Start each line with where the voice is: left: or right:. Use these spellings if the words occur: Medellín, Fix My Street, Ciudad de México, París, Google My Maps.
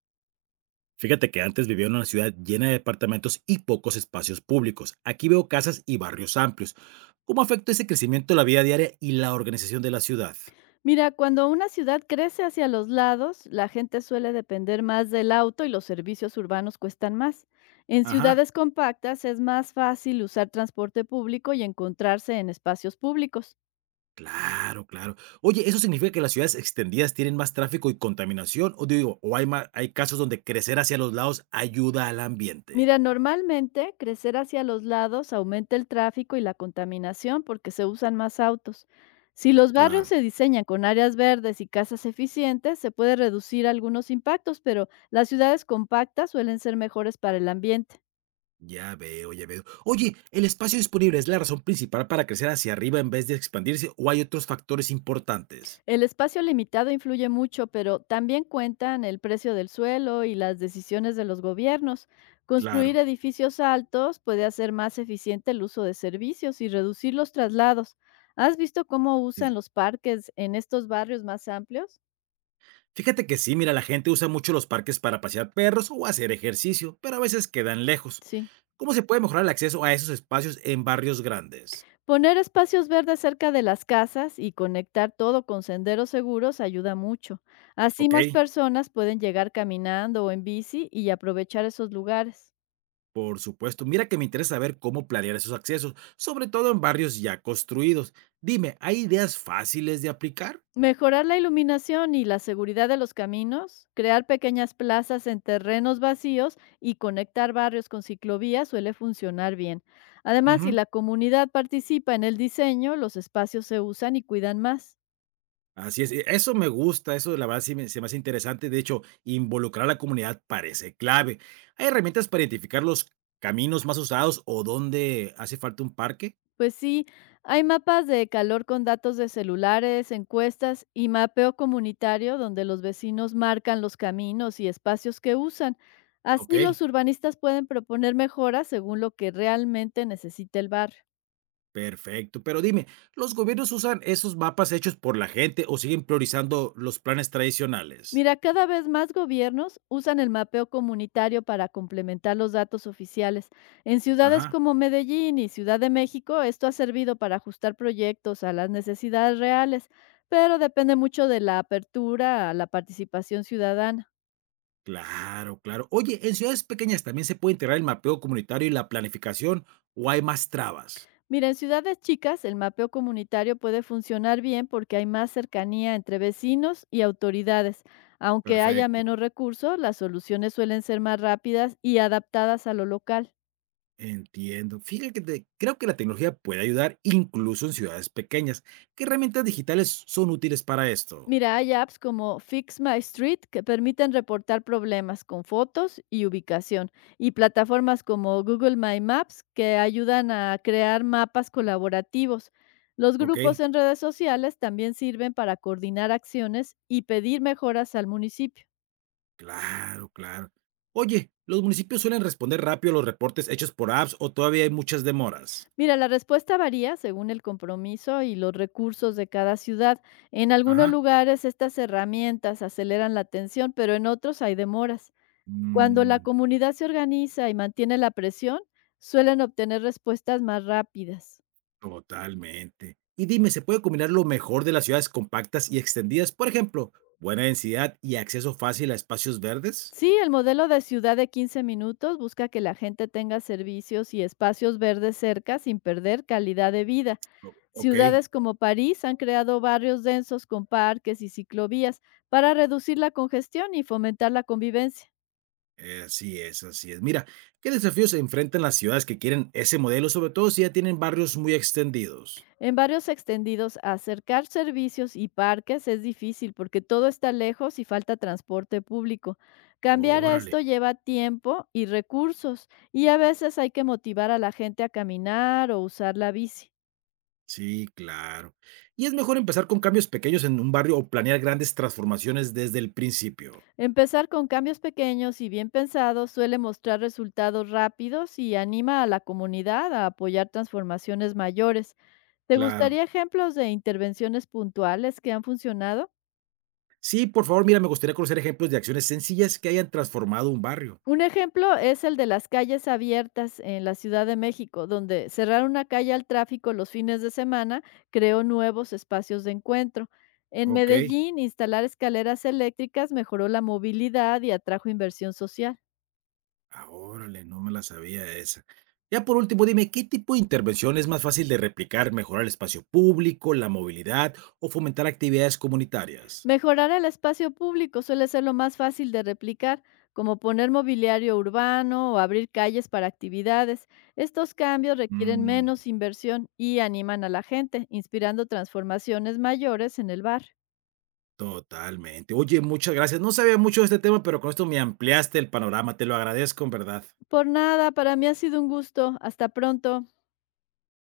right: Fíjate que antes vivía en una ciudad llena de departamentos y pocos espacios públicos. Aquí veo casas y barrios amplios. ¿Cómo afecta ese crecimiento la vida diaria y la organización de la ciudad?
left: Mira, cuando una ciudad crece hacia los lados, la gente suele depender más del auto y los servicios urbanos cuestan más. En
right: Ajá.
left: ciudades compactas es más fácil usar transporte público y encontrarse en espacios públicos.
right: Claro, claro. Oye, ¿eso significa que las ciudades extendidas tienen más tráfico y contaminación? O digo, o hay casos donde crecer hacia los lados ayuda al ambiente.
left: Mira, normalmente crecer hacia los lados aumenta el tráfico y la contaminación porque se usan más autos. Si los barrios
right: Claro.
left: se diseñan con áreas verdes y casas eficientes, se puede reducir algunos impactos, pero las ciudades compactas suelen ser mejores para el ambiente.
right: Ya veo, ya veo. Oye, ¿el espacio disponible es la razón principal para crecer hacia arriba en vez de expandirse o hay otros factores importantes?
left: El espacio limitado influye mucho, pero también cuentan el precio del suelo y las decisiones de los gobiernos. Construir
right: Claro.
left: edificios altos puede hacer más eficiente el uso de servicios y reducir los traslados. ¿Has visto cómo
right: Sí.
left: usan los parques en estos barrios más amplios?
right: Fíjate que sí, mira, la gente usa mucho los parques para pasear perros o hacer ejercicio, pero a veces quedan lejos.
left: Sí.
right: ¿Cómo se puede mejorar el acceso a esos espacios en barrios grandes?
left: Poner espacios verdes cerca de las casas y conectar todo con senderos seguros ayuda mucho. Así
right: Ok,
left: más personas pueden llegar caminando o en bici y aprovechar esos lugares.
right: por supuesto. Mira que me interesa saber cómo planear esos accesos, sobre todo en barrios ya construidos. Dime, ¿hay ideas fáciles de aplicar?
left: Mejorar la iluminación y la seguridad de los caminos, crear pequeñas plazas en terrenos vacíos y conectar barrios con ciclovías suele funcionar bien. Además, si
right: Ujú,
left: la comunidad participa en el diseño, los espacios se usan y cuidan más.
right: así es, eso me gusta, eso la verdad se me hace interesante. De hecho, involucrar a la comunidad parece clave. ¿Hay herramientas para identificar los caminos más usados o dónde hace falta un parque?
left: Pues sí, hay mapas de calor con datos de celulares, encuestas y mapeo comunitario donde los vecinos marcan los caminos y espacios que usan.
right: Ok.
left: Así los urbanistas pueden proponer mejoras según lo que realmente necesita el barrio.
right: Perfecto, pero dime, ¿los gobiernos usan esos mapas hechos por la gente o siguen priorizando los planes tradicionales?
left: Mira, cada vez más gobiernos usan el mapeo comunitario para complementar los datos oficiales. En ciudades
right: Ajá,
left: como Medellín y Ciudad de México, esto ha servido para ajustar proyectos a las necesidades reales, pero depende mucho de la apertura a la participación ciudadana.
right: claro, claro. Oye, ¿en ciudades pequeñas también se puede integrar el mapeo comunitario y la planificación o hay más trabas?
left: Mira, en ciudades chicas, el mapeo comunitario puede funcionar bien porque hay más cercanía entre vecinos y autoridades. Aunque haya
right: Perfecto,
left: menos recursos, las soluciones suelen ser más rápidas y adaptadas a lo local.
right: entiendo. Fíjate que creo que la tecnología puede ayudar incluso en ciudades pequeñas. ¿Qué herramientas digitales son útiles para esto?
left: Mira, hay apps como Fix My Street que permiten reportar problemas con fotos y ubicación, y plataformas como Google My Maps que ayudan a crear mapas colaborativos. Los
right: Ok,
left: grupos en redes sociales también sirven para coordinar acciones y pedir mejoras al municipio.
right: claro, claro. Oye, ¿los municipios suelen responder rápido a los reportes hechos por apps o todavía hay muchas demoras?
left: Mira, la respuesta varía según el compromiso y los recursos de cada ciudad. En algunos
right: Ajá.
left: lugares estas herramientas aceleran la atención, pero en otros hay demoras. Cuando la
right: Mm,
left: comunidad se organiza y mantiene la presión, suelen obtener respuestas más rápidas.
right: totalmente. Y dime, ¿se puede combinar lo mejor de las ciudades compactas y extendidas? Por ejemplo, buena densidad y acceso fácil a espacios verdes.
left: Sí, el modelo de ciudad de 15 minutos busca que la gente tenga servicios y espacios verdes cerca sin perder calidad de vida.
right: Ok,
left: Ciudades como París han creado barrios densos con parques y ciclovías para reducir la congestión y fomentar la convivencia.
right: así es, así es. Mira, ¿qué desafíos se enfrentan las ciudades que quieren ese modelo, sobre todo si ya tienen barrios muy extendidos?
left: En varios extendidos, acercar servicios y parques es difícil porque todo está lejos y falta transporte público. Cambiar
right: Órale,
left: esto lleva tiempo y recursos y a veces hay que motivar a la gente a caminar o usar la bici.
right: sí, claro. Y es mejor empezar con cambios pequeños en un barrio o planear grandes transformaciones desde el principio.
left: Empezar con cambios pequeños y bien pensados suele mostrar resultados rápidos y anima a la comunidad a apoyar transformaciones mayores. ¿Te
right: Claro.
left: gustaría ejemplos de intervenciones puntuales que han funcionado?
right: Sí, por favor, mira, me gustaría conocer ejemplos de acciones sencillas que hayan transformado un barrio.
left: Un ejemplo es el de las calles abiertas en la Ciudad de México, donde cerrar una calle al tráfico los fines de semana creó nuevos espacios de encuentro. En
right: Okey.
left: Medellín, instalar escaleras eléctricas mejoró la movilidad y atrajo inversión social.
right: Ah, órale, no me la sabía esa. Ya por último, dime, ¿qué tipo de intervención es más fácil de replicar, mejorar el espacio público, la movilidad o fomentar actividades comunitarias?
left: Mejorar el espacio público suele ser lo más fácil de replicar, como poner mobiliario urbano o abrir calles para actividades. Estos cambios requieren
right: Mm,
left: menos inversión y animan a la gente, inspirando transformaciones mayores en el barrio.
right: totalmente. Oye, muchas gracias. No sabía mucho de este tema, pero con esto me ampliaste el panorama. Te lo agradezco en verdad.
left: Por nada, para mí ha sido un gusto. Hasta pronto.